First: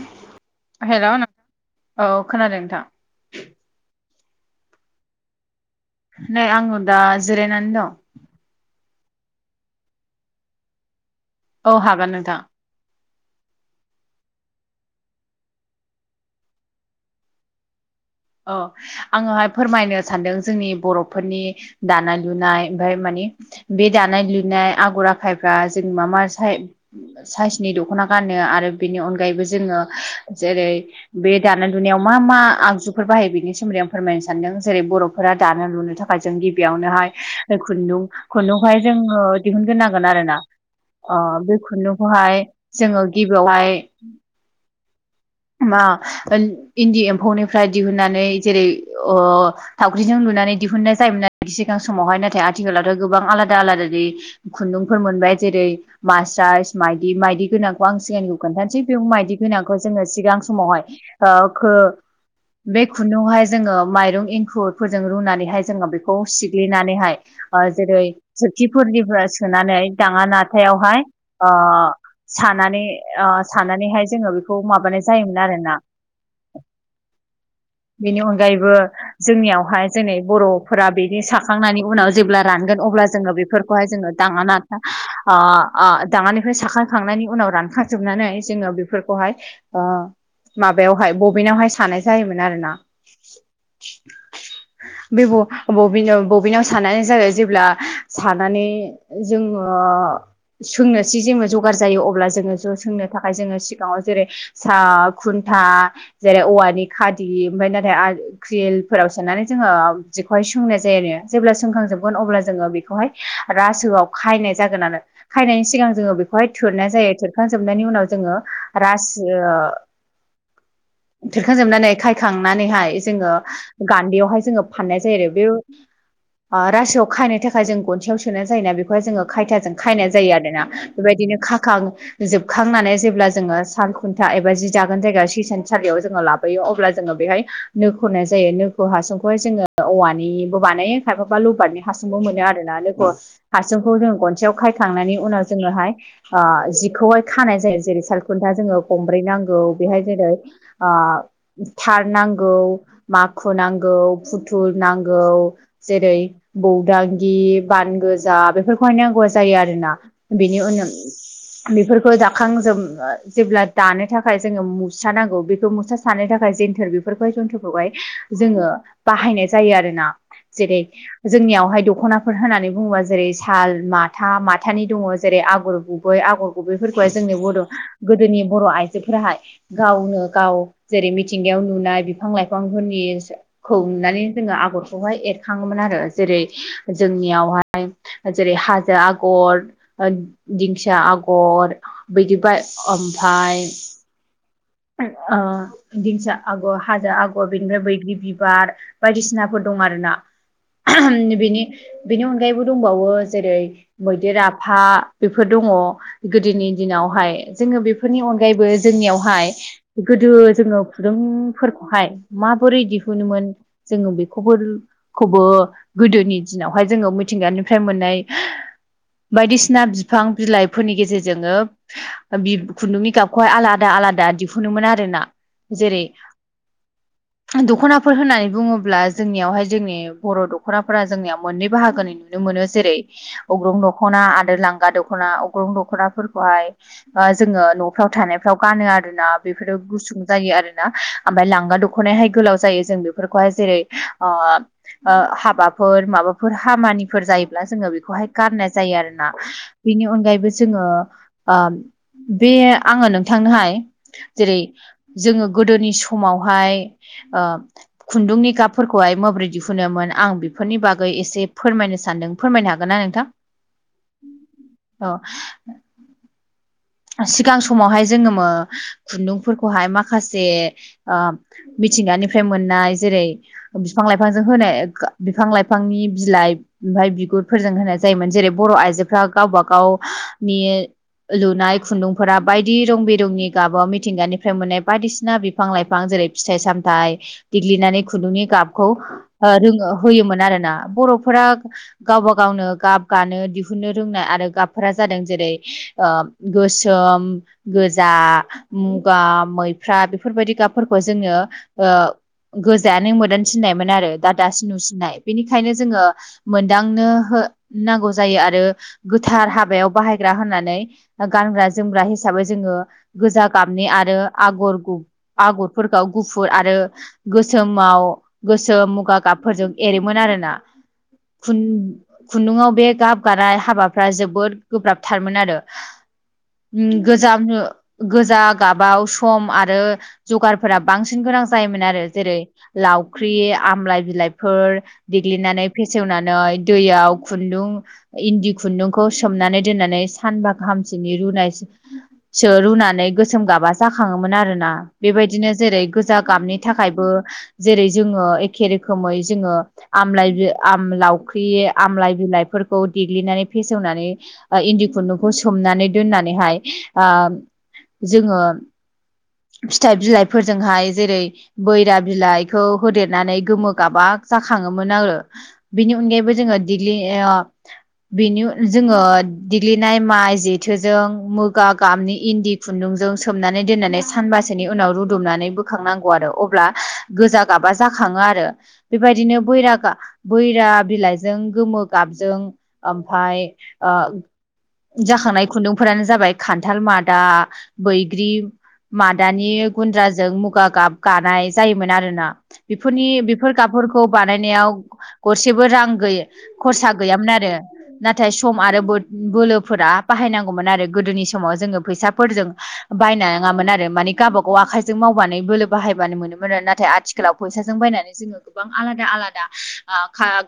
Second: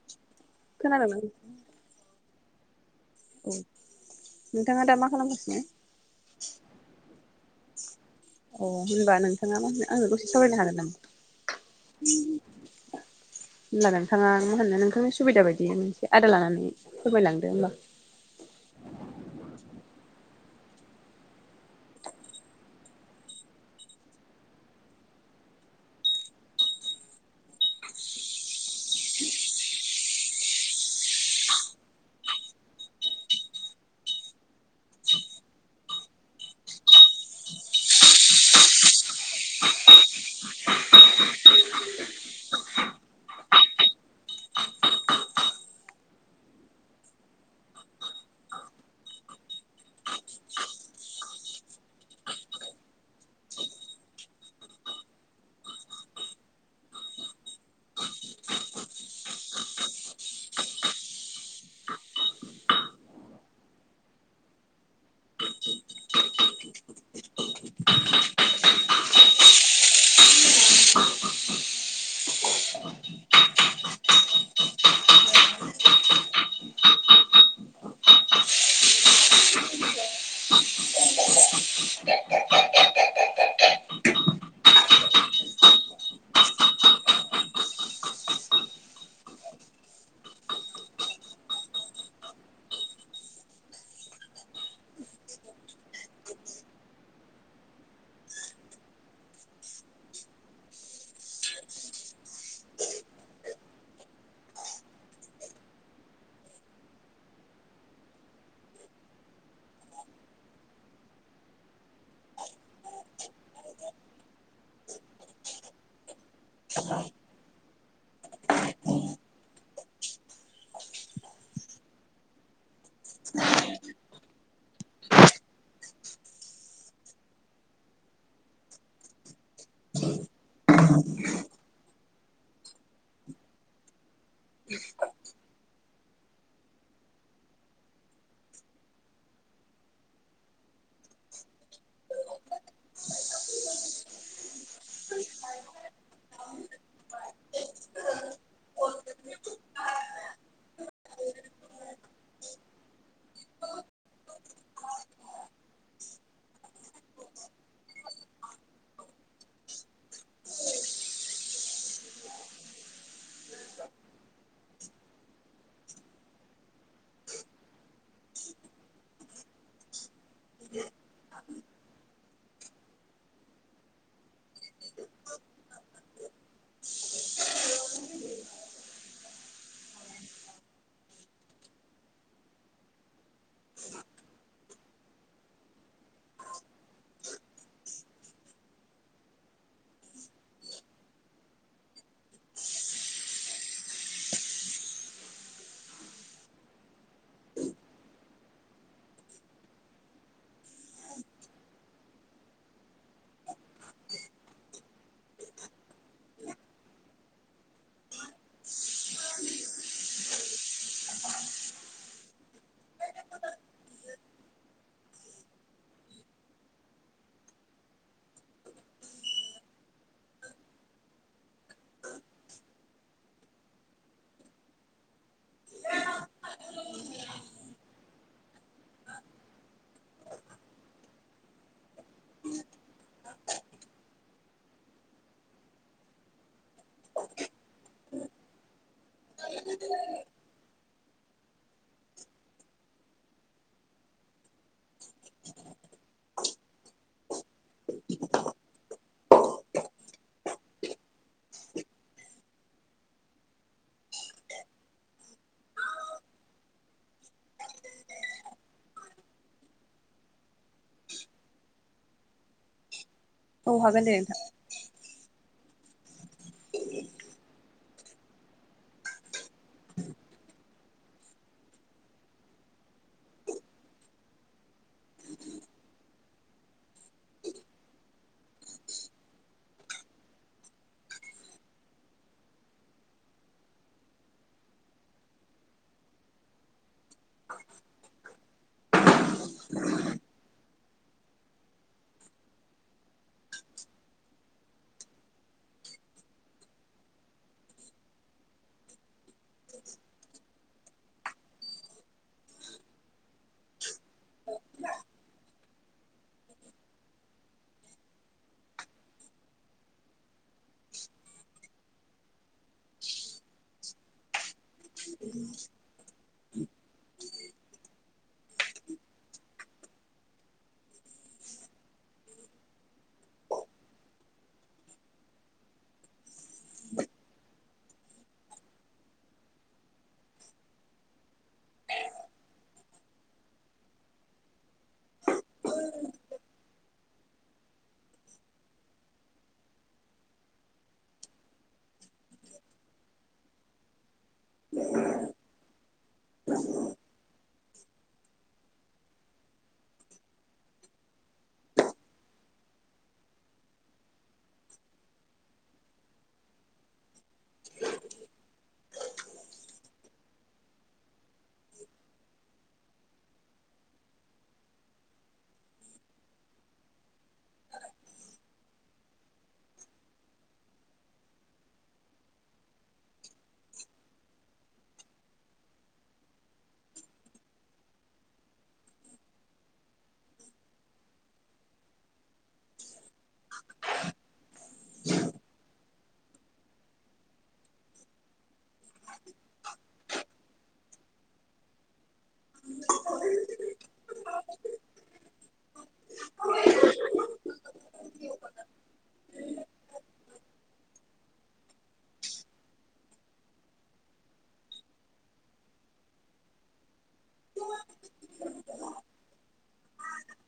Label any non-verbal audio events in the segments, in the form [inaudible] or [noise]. [inaudible] हेल' खोनादोंना नों [unintelligible] औ खोनादों नोंथां औ नोंथाङा दा मा खालामगासिनो नै आङो दा जिरायनानै दं अ होनबा नोंथाङा मा होनो आंदो दसे सावरायनो हागोन नामा औ [unintelligible] हागोन नोंथां होनब्ला नोंथाङा मा होनो नोंथांनि सुबिदा बायदि मोनसे आदा लानानै फोरमायलांदो होनबा औ आङोहाय फोरमायनो सानदों जोंनि बर'फोरनि दानाय लुनााय ओमफाय माने बे दानाय लुनाय आगर आखायफ्रा जों मा मा साइ साइसनि दख'ना गानो आरो बेनि अनगायैबो जोङो जेरै बे दानाय लुनायाव मा मा आगजु फोर बाहायो बेनि सोमोन्दै आं फोरमायनो सानदों जेरै बर'फोरा दानो लुनो थाखाय जों गिबियावनोहाय खुन्दुं खुन्दुंखौहाय जोङो दिहुनग्रो नांगोन आरोना अ बे खुन्दुंखौहाय जोङो गिबियावहाय मा इन्दि एम्फौनिफ्राय दिहुननानै जेरै ओ थावख्रिजों लुनानै दिहुननाय जायोमोन आरो सिगां समावहाय नाथाय आथिखालावथ' गोबां आलादा आलादानि खुन्दुंफोर मोनबाय जेरै मास्टार्स माइदि माइदि गोनांखौ आं सिगांनिखौ खोन्थानोसै बे मायदि गोनांखौ जोङो सिगां समावहाय [unintelligible] बे खुन्दुंहाय जोङो माइरं एंखुरफोरजों रुनानैहाय जोङो बेखौ सिग्लिनानैहाय ओ जेरै सोरखिफोरनिफ्राय सोनानै दाङा नाथायावहाय आ सानानै सानानैहाय जोङो बेखौ माबानाय जायोमोन आरोना [inaudible] बेनि अनगायैबो जोंनियावहाय जों बर'फोरा बिनि साखांनायनि उनाव जेब्ला रानगोन अब्ला जोङो बेफोरन खौहाय जोङो दाङा ना ओ ओ दाङानिफ्राय साखायखांनायनि उनाव रानखाजोबनानै जोङो बेफोर खौहाय माबायावहाय बबिनावहाय सानाय जायोमोन आरोना। [inaudible] बे ब बबिनाव बबिनाव सानानै जाबाय जेब्ला सानानै जोङो सोंनोसै जेङो जगार जायो अब्ला जोङो ज' सोंनो थाखाय जोङो सिगाङाव जेरै सा खुन्था जेरै औवानि खादि ओमफ्राय नाथाय ख्रिलफोराव सोनानै जोङो जिखौहाय सोंनाय जायो आरो जेब्ला सोंखांजोबगोन अब्ला जोङो बेखौहाय रासोआव खायनाय जागोनानो। खायनायनि सिगां जोङो बेखौहाय थोरनाय जायो थोरखांजोबनायनि उनाव जोङो रास थोरखां जोबनानै खायखांनानैहाय जोङो गान्दैयावहाय जोङो फाननाय जायो आरो बे रासोआव खायनो थाखाय जों गन्सायाव सोना जायो ना बेखौहाय जोङो खायथाजों खायनाय जायो आरोना। बेबायदिनो खाखां जोबखांनानै जेब्ला जोङो साल खुन्था एबा जि जागोन जायगा सि सानसालियाव जोङो लाबोयो अब्ला जोङो बेहाय नो खनाय जायो नो नो हासुंखौहाय जोङो औवानिबो बानायो खायफाबा लबारनि हासुंबो मोनो आरोना लबर हासुंखौ जों गनसायाव खायखांनानै उनाव जोङोहाय ओ जिखौहाय खानाय जायो जेरै साल खुन्था जोङो गंब्रै नांगौ बेहाय जेरै ओ थार नांगौ माखु नांगौ फुथल नांगौ। जेरै बौदांगि बान गोजा बेफोरखौहाय नांगौआ जायो आरोना। बेनि उनाव बेफोरखौ दाखांजोब जेब्ला दानो थाखाय जोङो मुसा नांगौ बेखौ मुसा सारानो थाखाय जन्थोर बेफोरखौहाय जन्थुरखौहाय जोङो बाहायनाय जायो आरोना जेरै जोंनियावहाय दखनाफोर होननानै बुङोबा जेरै साल माथा माथानि दङ जेरै आगर गुबै आगर गुबैफोरखौहाय जोंनि बर' गोदोनि बर' आइजोफोराहाय गावनो गाव जेरै मिथिंगायाव नुनाय बिफां लाइफांफोरनि खौ नुनानै जोङो आगरखौहाय एरखाङोमोन आरो जेरै जोंनियावहाय जेरै हाजो आगर दिंखिया आगर बिदि बाय ओमफ्राय उम ओ दिखिया आगर हाजो आगर बेनिफ्राय बैग्रि बिबार बायदिसिनाफोर दं आरोना। बिनि बेनि अनगायैबो दंबावो जेरै मैदेर आफा बेफोर दङ। गोदोनि दिनावहाय जोङो बेफोरनि अनगायैबो जोंनियावहाय गोदो जोङो फुदुंफोरखौहाय माबोरै दिहुनोमोन। जोङो बेखौबो खौबो गोदोनि दिनावहाय जोङो मिथिंगानिफ्राय मोननाय बायदिसिना बिफां बिलाइफोरनि गेजेरजोंनो खुन्दुं गाबखौहाय आलादा आलादा दिहुनोमोन आरोना जेरै [inaudible] दखनाफोर होननानै बुङोब्ला जोंनियावहाय जोंनि बर' दखनाफोरा जोंनियाव मोननै बाहागोनि नुनो मोनो जेरै अग्रं दखना आरो लांगा दखना अग्रं दखनाफोरखौहाय ओ जोङो न'फ्राव थानायफ्राव गानो आरोना बेफोरो गुसुं जायो आरोना। ओमफ्राय लांगा दखनायहाय गोलाव जायो जों बेफोरखौहाय जेरै ओ ओ हाबाफोर माबाफोर खामानिफोर जायोब्ला जोङो बेखौहाय गाननाय जायो आरोना। बेनि अनगायैबो जोङो ओ बे आङो नोंथांनोहाय जेरै जोङो गोदोनि समावहाय ओ खुन्दुंनि गाबफोरखौहाय माबोरै दिहुनोमोन आं बेफोरनि बागै एसे फोरमायनो सानदों फोरमायनो हागोन ना नोंथां औ हागोन दे नोंथां औ सिगां समावहाय जोङो मो खुन्दुंफोरखौहाय माखासे ओ मिथिंगानिफ्राय मोननाय जेरै बिफां लाइफांजों होनाय बिफां लाइफांनि बिलाइ ओमफ्राय बिगुरफोरजों होनाय जायोमोन जेरै बर' आइजोफ्रा गावबा गावनि लुनाय खुन्दुंफोरा बायदि रं बिरंनि गाबाव मिथिंगानिफ्राय मोननाय बायदिसिना बिफां लाइफां जेरै फिथाइ सामथाइ देग्लिनानै खुन्दुंनि गाबखौ रोङो होयोमोन आरो ना बर'फोरा गावबा गावनो गाब गानो दिहुनो रोंनाय आरो गाबफोरा जादों जेरै ओ गोसोम गोजा मुगा मैफ्रा बेफोरबायदि गाबफोरखौ जोङो ओ गोजायानो मोदान थिननायमोन आरो दा दासिम नुसिननाय बेनिखायनो जोङो मोनदांनो नांगौ जायो आरो गोथार हाबायाव बाहायग्रा होननानै गानग्रा जोमग्रा हिसाबै जोङो गोजा गाबनि आरो आगर गु आगरफोरखौ गुफुर आरो गोसोमाव गोसो मुगा गाबफोरजों एरोमोन आरो ना खु खुन्दुङाव बे गाब गानाय हाबाफ्रा जोबोद गोब्राबथारमोन आरो गोजाम गोजा गाबाव सम आरो जगारफोरा बांसिन गोनां जायोमोन आरो जेरै लावख्रि आमलााय बिलाइफोर देग्लिनानै फेसेवनानै दैयाव खुन्दुं इन्दि खुन्दुंखौ सोमनानै दोननानै सानबा गाहाम [unintelligible] रुनानै गोसोम गाबा जाखाङोमोन आरोना बेबायदिनो जेरै गोजा गाबनि थाखायबो जेरै जोङो एखे रोखोमै जोङो आमलाय लावख्रि आमलाय बिलाइफोरखौ देग्लिनानै फेसेवनानै इन्दि खुन्दुंखौ सोमनानै दोननानैहाय आ जोङो फिथाइ बिलाइफोरजोंहाय जेरै बैरा बिलाइखौ होदेरनानै गोमो गाबा जाखाङोमोन आङो बेनि अनगायैबो जोङो देग्लि बिनि जोङो देग्लिनाय माइ जेथोजों मुगा गामनि इन्दि खुन्दुंजों सोमनानै दोननानै सानबासोनि उनाव रुदबनानै बो खांनांगौ आरो अब्ला गोजा गाबा जाखाङो आरो बेबायदिनो बैरा गा बैरा बिलाइजों गोमो गाबजों ओमफाय ओ जाखांनाय खुन्दुंफोरानो जाबाय खान्थाल मादा बैग्रि मादानि गुन्द्राजों मुगा गाब गानाय जायोमोन आरोना बेफोरनि बेफोर गाबफोरखौ बानायनायाव गरसेबो रां खरसा गैयामोन आरो नाथाय सम आरो बो बोलो फोर बाहायनांगौमोन आरो गोदोनि समाव जोङो फैसाफोरजों बायनाङामोन आरो माने गावबा गाव आखाइजों मावबानो बोलो बाहायबानो मोनोमोन आरो नाथाय आथि खालाव फैसाजों बायनानै जोङो गोबां आलादा आलादा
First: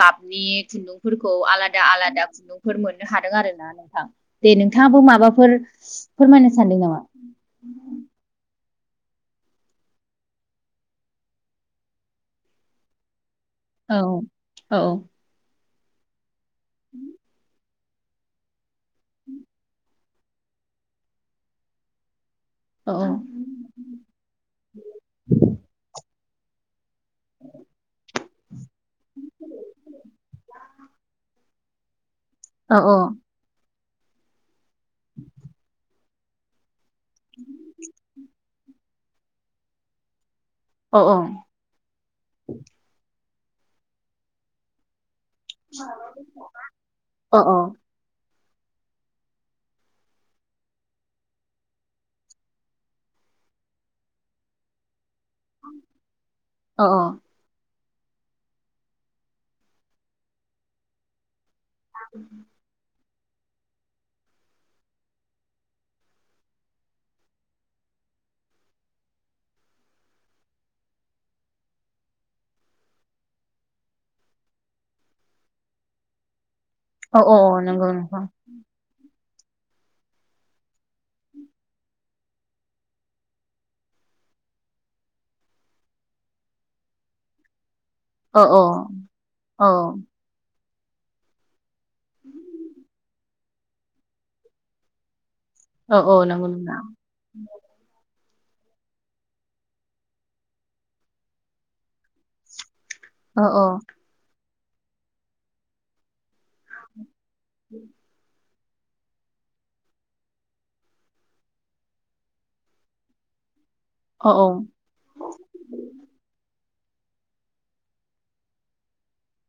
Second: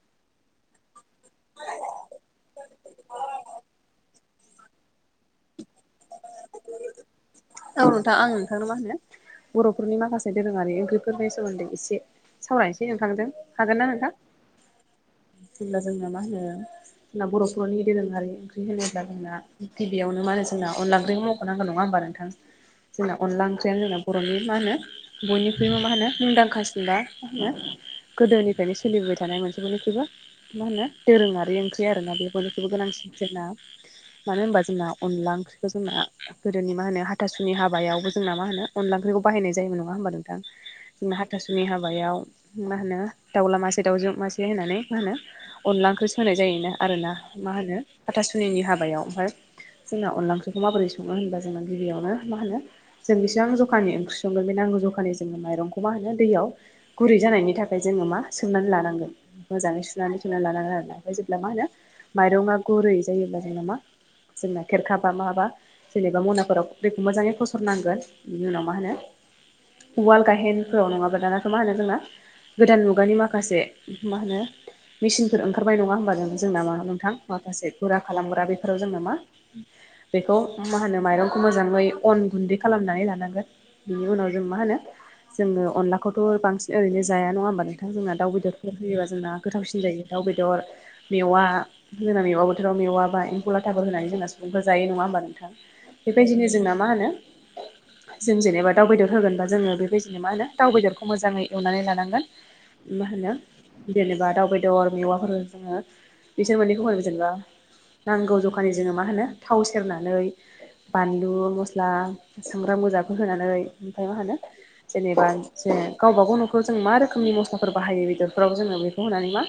गाबनि खुन्दुंफोरखौ आलादा आलादा खुन्दुंफोर मोननो हादों आरो ना नों थां दे नोंथाङाबो माबाफोर फोरमायनो सानदों नामा औ नोंथां आं नोंथांनो मा होनो बर'फोरनि माखासे दोरोङारि ओंख्रिफोरनि सोमोन्दै एसे सावरायनोसै नोंथां जों हागोन ना औ नोंथां औ जेब्ला जोंना मा होनो जोंना बर' बर'नि दोरोङारि ओंख्रि होनोब्ला जोंना गिबियावनो मा होनो जोंना अनला ओंख्रिखौ मावख'नांगोन नङा होमबा नोंथां। औ जोंना अनला ओंख्रियानो जोंना बर'नि मा होनो बयनिख्रुबो मा होनो मुंदांखासिन बा मा होनो गोदोनिफ्रायनो सोलिबोबाय थानाय मोनसे बनिख्रुइबो मा होनो दोरोङारि ओंख्रि आरोना बे बयनिख्रुयबो औ गोनांसिन जोंना मानो होनबा जोंना अनला ओंख्रिखौ जोंना गोदोनि मा होनो हाथासुनि हाबायावबो जोंना मा होनो अनला ओंख्रिखौ बाहायनाय जायोमोन नङा होमबा नोंथां औ जोंना हाथासु जोंनि हाबायाव मा होनो दाउला मासे दाउजु मासे होननानै मा होनो अनला ओंख्रि सो होनाय जायोना आरोना औ मा होनो हाथासुनिनि हाबायाव ओमफाय जोंना अनला ओंख्रिखौ माबोरै सङो होनबा जोंना गिबियाव मा होनो जों बेसेबां जखानि ओंख्रि संगोन बे नांगौ जखानि जोङो माइरंखौ मा होनो दैयाव औ गुरै जानायनि थाखाय जोङो मा सोमनानै लानांगोन मोजाङै सुनानै सोमनानै लानांगोन आरोना ओमफ्राय जेब्ला मा होनो माइरङा गुरै जायोब्ला जोंङो मा जोंना खेरखाबा माबा जेनेबा मनाफोराव दैखौ मोजाङै फसरनांगोन बिनि उनाव मा होनो उवाल गाहेनफोराव नङाबा दानाथ' मा होनो जोंना गोदान मुगानि माखासे मा होनो मेसिनफोर ओंखारनाय नङा होमबा जों जोंना मा होनो थां औ औ माखासे नंगौ गुरा नोंथां खालामग्रा बेफोराव जोङो मा बेखौ मा होनो माइरं खौ मोजाङै अन गुन्दै खालामनानै लानांगोन बिनि उनाव जों मा होनो जोङो अनलाखौथ' बांसिन ओरैनो जाया नङा होमबा नोंथां जोंना दाउ औ औ बेदरफोर होयोबा जोंना औ गोथावसिन जायो दाउ बेदर मेवा होनानै मेवा बोथोराव मेवाबा एम्फौ लाथाबो होनानै जोंना सुबुंफोरा जायो नङा होमबा नोंथां। औ औ नंगौ बेबायदिनो जोंना नोंथां मा होनो जों जेनेबा दाउ बेदर होगोनबा जोङो बेबायदिनो मा होनो दाउ बेदरखौ मोजाङै एवनानै लानांगोन। मा होनो औ जेनेबा दाउ बेदर मेवाफोर जोङो बिसोर मोनैखौ होनोबा जेनेबा उम। नांगौ जखानि जोङो मा होनो थाव सेरनानै बानलु मस्ला संग्रा मोजाफोर होनानै ओमफाय मा औ होनो जेनेबा जे गावबागाव न'खराव जों मा रोखोमनि मस्लाफोर बाहायो बेदरफोराव जोङो बेखौ होनानै मा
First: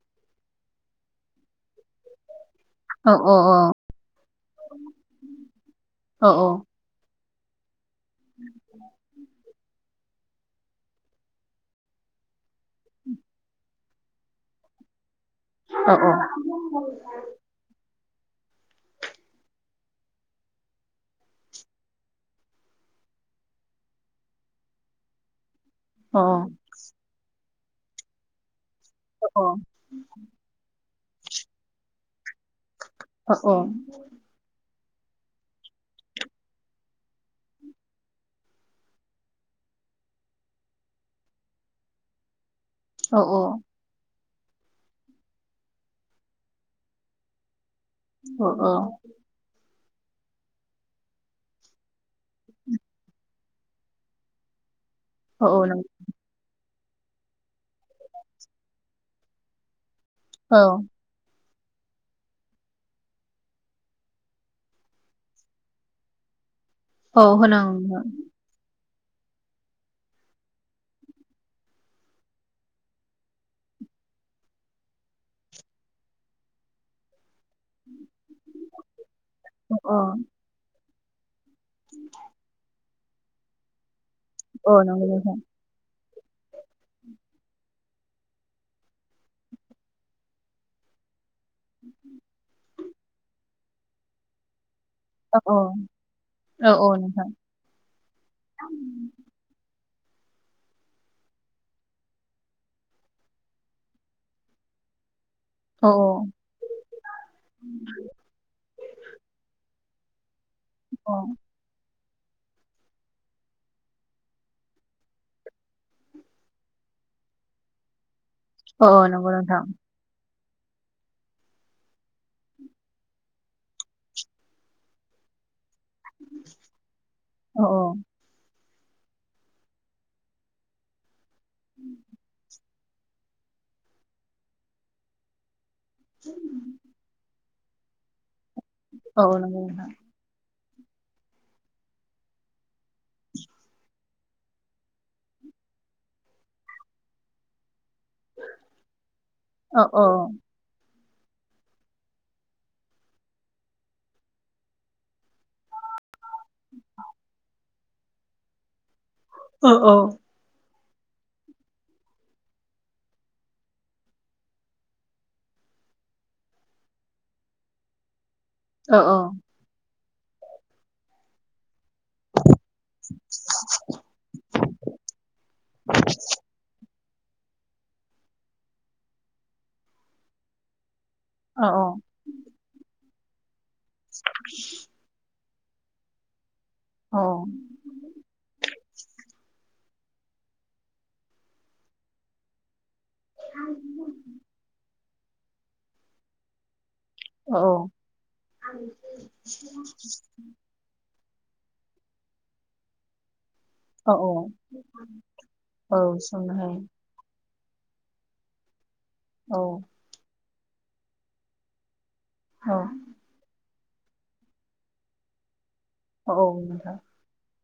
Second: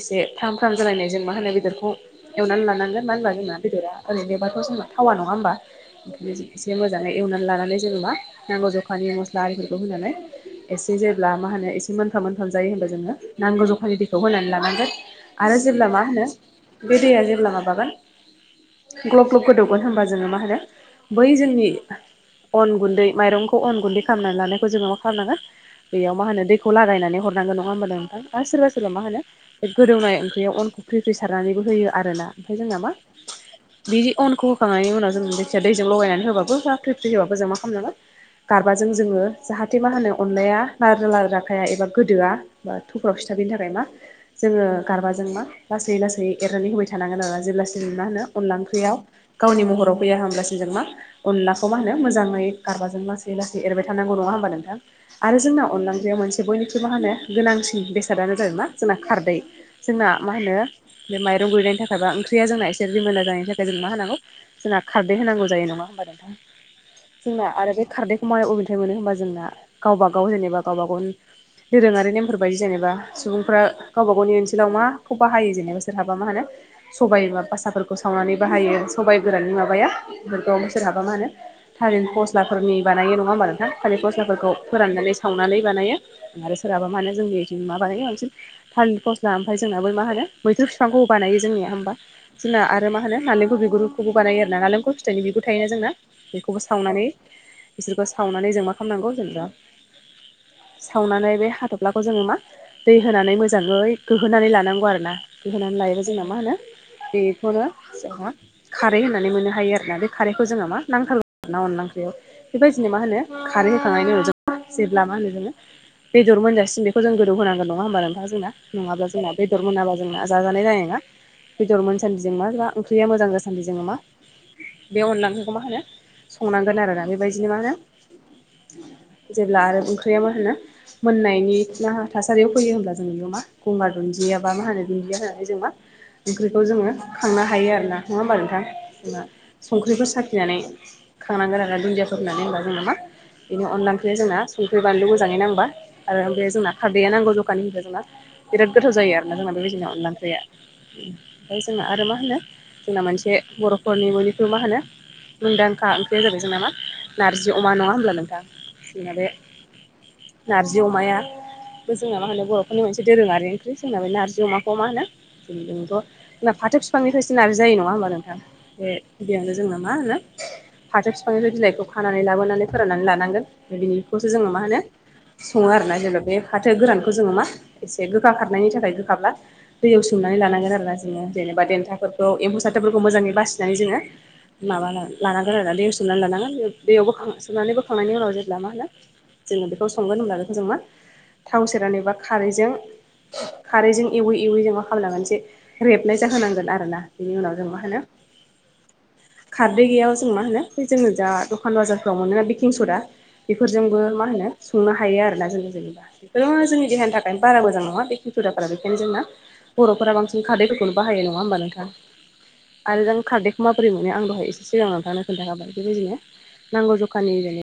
एसे फ्राम फ्राम जालायनाय जों मा होनो बेदरखौ एवनानै लानानै लानांगोन औ मानो औ होनबा जोंना बेदरा ओरैनोबाथ' जोंना थावा नङा होमबा। [unintelligible] औ औ एसे मोजाङै एवनानै लानानै जेनेबा नांगौ जखानि मस्ला आरिफोरखौ होनानै एसे जेब्ला मा होनो एसे मोनफ्राम मोनफ्राम जायो होनबा जोङो नांगौ जखानि दैखौ होनानै लानांगोन। आरो जेब्ला अ मा होनो बे दैया जेब्ला माबागोन ग्लब ग्लब गोदौगोन होनबा जोङो मा होनो बै जोंनि अन गुन्दै माइरंखौ अन गुन्दै खालामनानै लानायखौ जोङो मा खालामनाङो बेयाव मा औ होनो दैखौ लागायनानै हरनांगोन नङा होमबा नोंथां। आरो सोरबा सोरबा मा होनो बे गोदौनाय ओंख्रियाव अनखौ फ्रि-फ्रि सारनानैबो होयो आर ना ओमफ्राय जोंना मा अ औ। बे अनखौ होखांनायनि उनाव जों जाखिजाया दैजों लगायनानै होबाबो बा फ्रि-फ्रि होबाबो जों मा खालामनांगोन गारबाजों जोङो जाहाथे मा होनो अनला लाद्रा लाद्रा खाया एबा गोदोआ। बा [unintelligible] फिथा देनो थाखाय मा जोङो गारबाजों मा लासै लासै एरनानै होबाय थानांगोन आरोना जेब्लासिम मा होनो अनला ओंख्रियाव गावनि महराव फैया होम ब्लासिम जों मा अनलाखौ मा होनो मोजाङै गारबाजों लासै -लासै एरबाय थानांगौ नङा होमबा नोंथां। आरो औ जोंना नंगौ अनला ओंख्रियाव मोनसे बयनिख्रुइ मा होनो गोनांसिन बेसादानो जादों मा जोंना खारदै। जोंना मा होनो बे माइरं रूयनायनि थाखाय बा ओंख्रिया जोंना एसे रिमोनला जानायनि थाखाय जों मा होनांगौ जोंना खारदै होनांगौ जायो नङा होमबा नोंथां औ जोंना आरो होनांगौ बे नोंथां खारदैखौ मायाव अबे निफाय मोनो होमबा जोंना गावबा गाव जेनेबा गावबा गावनि दोरोङारि नेमफोर बायदि जेनेबा सुबुंफ्रा गावबा गावनि ओनसोलाव माखौ बाहायो जेनेबा सोरहाबा मा होनो सबाइ एबा बास साफोरखौ सावनानै बाहायो सबाय गोरानानि माबा अ बेफोरखौ सोरहाबा मा होनो थालिर फस्लाफोरनि बानायो नङा होमबा नोंथां थालिर फस्लाफोरखौ औ नंगौ फोराननानै नोंथां सावनानै बानायो आरो सोरहाबा माहोनो जोंनि बादिनो मा बानायो बांसिन थालिर फस्ला ओमफ्राय जोंना बै मा होनो मैथ्रु बिफांखौ बानायो जों जोंनिया होमबा जोंना आरो मा होनो नालेंखर बिगुरखौबो बानायो आरो ना नालेंखल फिथाइनि औ बिगुर औ थायोना जोंना बेखौबो औ औ सावनानै नोंथां बिसोरखौ सावनानै जों मा खालामनांगौ जेनेबा सावनानै बे हाथ'फ्लाखौ जोङो मा दै होनानै मोजाङै गोहोनानै लानांगौ आरो ना बिदिहोनानै औ लायोबा जोंना मा होनो बेखौनो जोंहा खारै होन मोननो हायो आरोना बे खारैखौ जोङो मा नांथार न अनला ओंख्रियाव बेबायदिनो मा होनो खारै होखांनायनि उनाव जों जेब्ला मा होनो जोङो बेदर मोनजासिन बेखौ जों गोदौ होनांगोन नङा होमबा नोंथां जोंना औ नङाब्ला नंगौ जोंना नोंथां बेदर मोनाबा जोंना जाजानाय जानाय नोङा बेदर मोनसान्दिजों मा ओंख्रिया मोजां जासान्दिजों मा बे अनला ओंख्रिखौ मा होनो संनांगोन आरोना बेबायदिनो मा औ होनो औ जेब्ला आरो ओंख्रिया मा होनो मोननायनि बे ना थासारियाव फैयो होनब्ला जोङो न' मा गंगार दुन्दिया बा माह होनो दुन्दिया होननानै जों मा ओंख्रिखौ जोङो खांनो हायो आरो ना नङा होमबा नोंथां जेनेबा औ नंगौ नोंथां संख्रिफोर साफिनानै खांनांगोन आरो ना दुन्दियाफोर होननानै होनबा जेनेबा बिनि अनला ओं ख्रिया जोंना संख्रि बानलु मोजाङै नांबा आरो बे जोंना खारदैया नांगौ जखानि होयोब्ला जोंना बिराद गोथाव जायो आरो ना जोंना औ बेबायदिनो अनला ओंख्रिया ओमफ्राय जोंना आरो मा होनो जोंना मोनसे बर'फोरनि बयनिख्रु मा होनो मुंदांखा ओंख्रिया जाबाय जोंना मा नारजि अमा नङा होमब्ला नोंथां जोंना बे औ औ नारजि अमाया बो जोंना मा होनो बर'फोरनि मोनसे दोरोङारि ओख्रि जोंना बे नारजि अमाखौ मा होनो [unintelligible] जोंना फाथो फिफांनिफ्रायसो नारजि जायो नङा होमबा नोंथां बे औ बियावनो जोंनो मा होनो फाथो फिफांनिफ्राय बिलाइखौ खानानै लाबोनानै फोराननानै लानांगोन बिनिखौसो जोङो मा होनो सङो आरोना जेनेबा बे फाथो गोरानखौ जोङो मा एसे गोखा खारनायनि थाखाय गोखाब्ला दैयाव सोमनानै लानांगोन आरो ना जोङो औ जेनेबा देन्थाफोरखौ एम्फौ सथोबफोरखौ मोजाङै बासिनानै जोङो माबा ला लानांगोन आरो सुनानै लानांगोन औ बेयावबो सुनानै बो खांनायनि उनाव जेब्ला मा होनो जोङो बेखौ संगोन होनब्ला जों मा थाव सेरनानै एबा खारैजों खारैजों एवै एवै जोंङो मा खामनांगोन जे रेबनाय जाहोनांगोन आरो ना औ खारदै गैया बा जों मा होनो बै जोंङो जा दखान बाजारफ्राव मोनोना बेकिं सदा बेफोरजोंबो औ मा होनो संनो हायो आरोना जोङो औ जेनेबा संनो बेफोरो हायो जोंनि देहानि था खाय बारा मोजां नङा बेकिं सदाफोरा बेखायनो जोंना औ बर'फोरा बांसिन खारदैफोरखौनो बाहायो नङा होमबा नोंथां औ आरो जों खारदैखौ माबोरै मोनो आं दहाय एसे सिगां नोंथांनो खोन्थाखाबाय बेबायदिनो औ औ नोंथां नांगौ जखानि